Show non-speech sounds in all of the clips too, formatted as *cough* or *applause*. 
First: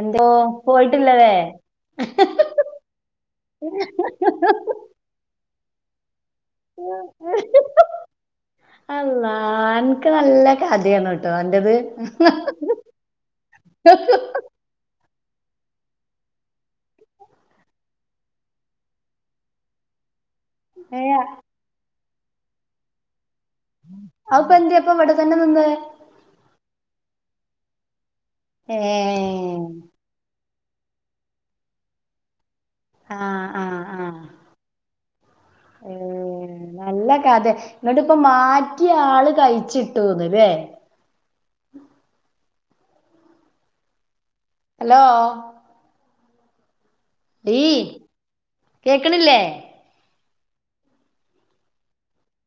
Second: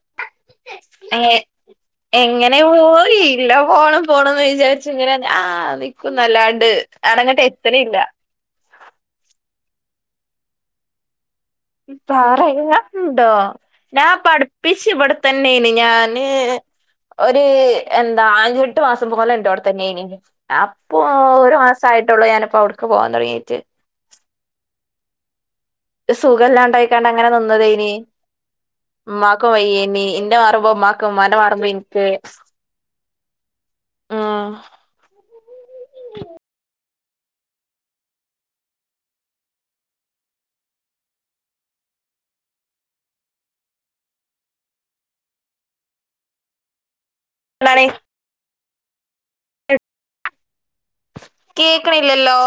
എന്തോ പോയിട്ടില്ല ഏ ലേ എങ്ങനെ പോയില്ല പോണം പോണംന്ന് വിചാര്ച്ച്ങ്ങനെ അള്ളാ അൻക്ക് നല്ല കഥേണ് പറയുവാണ്ടോ ഞാപ്പട്പ്പിച്ച് ഇവിടെ തന്നേണ് ഞാന് ഒര് എന്താ അഞ്ചെട്ട് മാസംപോലെ ഇന്റോട്തന്നെ ഏനി അപ്പൊ ഏ ഒരാസായി ഞാനിപ്പോ അവ്ട്ക്ക് പോവാൻ തൊടങ്ങീട്ട് അത്പ്പൊ എന്ത്യേ പ്പൊ ഇവിടെ തന്നെ നിന്നെ സുഖല്ലാണ്ടായ്ക്കാണ്ട് അങ്ങനെ നിന്നതേനി ഏ ഇമ്മാക്കും വയ്യേനി ഇന്റെ മാ റുമ്പൊ ഇമ്മാക്ക് ഇമ്മാന്റെ മാറുമ്പോ ഇൻക്ക് ആഹ് ആഹ് ഏ നല്ല കഥയ ഇങ്ങട്ട്പ്പ മാറ്റ്യ ആള് കഴിച്ചിട്ടൂന്ന്ലേ ഹലോ ടീ എന്താണ് കേക്ക്ണില്ലേ കേക്ക്ണില്ലല്ലോ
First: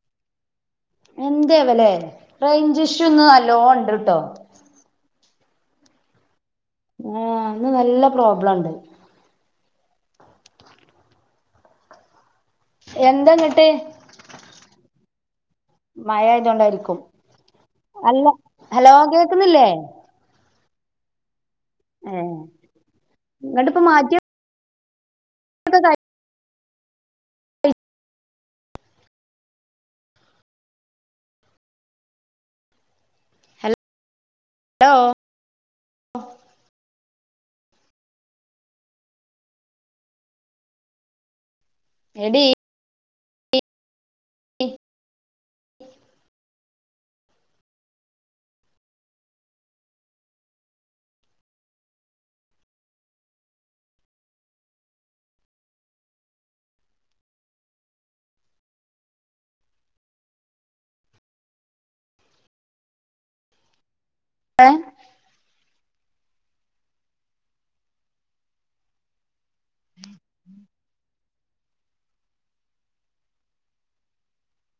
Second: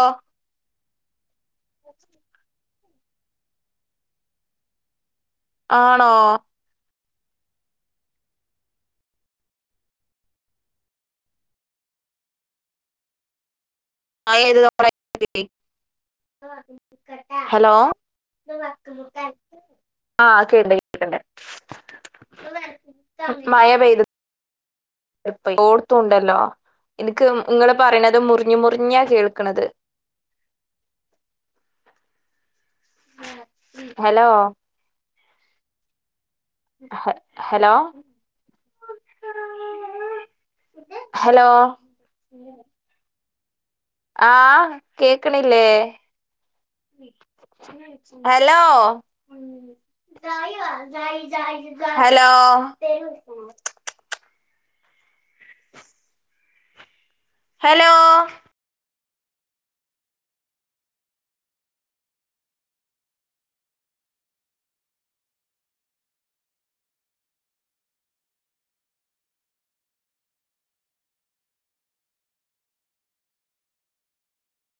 എന്തേ വലെ റെയിഞ്ച്ഷു ഇന്ന് നല്ലോണ്ട്ട്ടോ ആണോ ആ ഇന്ന് നല്ല പ്രോബ്ലം ഇണ്ട് എന്താന്നിട്ട് *unintelligible* മഴ ആയതൊണ്ടായിരിക്കും ഹലോ അല്ല ഹലോ കേക്കുന്നില്ലേ ആ ക്കെണ്ട് ഏ മഴ ങ്ങട്ടിപ്പ പെയ്ത് മാറ്റി ഓർത്തുണ്ടല്ലോ ഇൻക്ക് ഇങ്ങള് പറിണത് മുറിഞ്ഞ് മുറിഞ്ഞാ കേൾക്ക്ണത് ഹലോ ഹലോ ഹ ഹലോ ഹലോ എടീ ആഹ് കേക്ക്ണില്ലേ ഹലോ ഹലോ ഹലോ ഏഹ്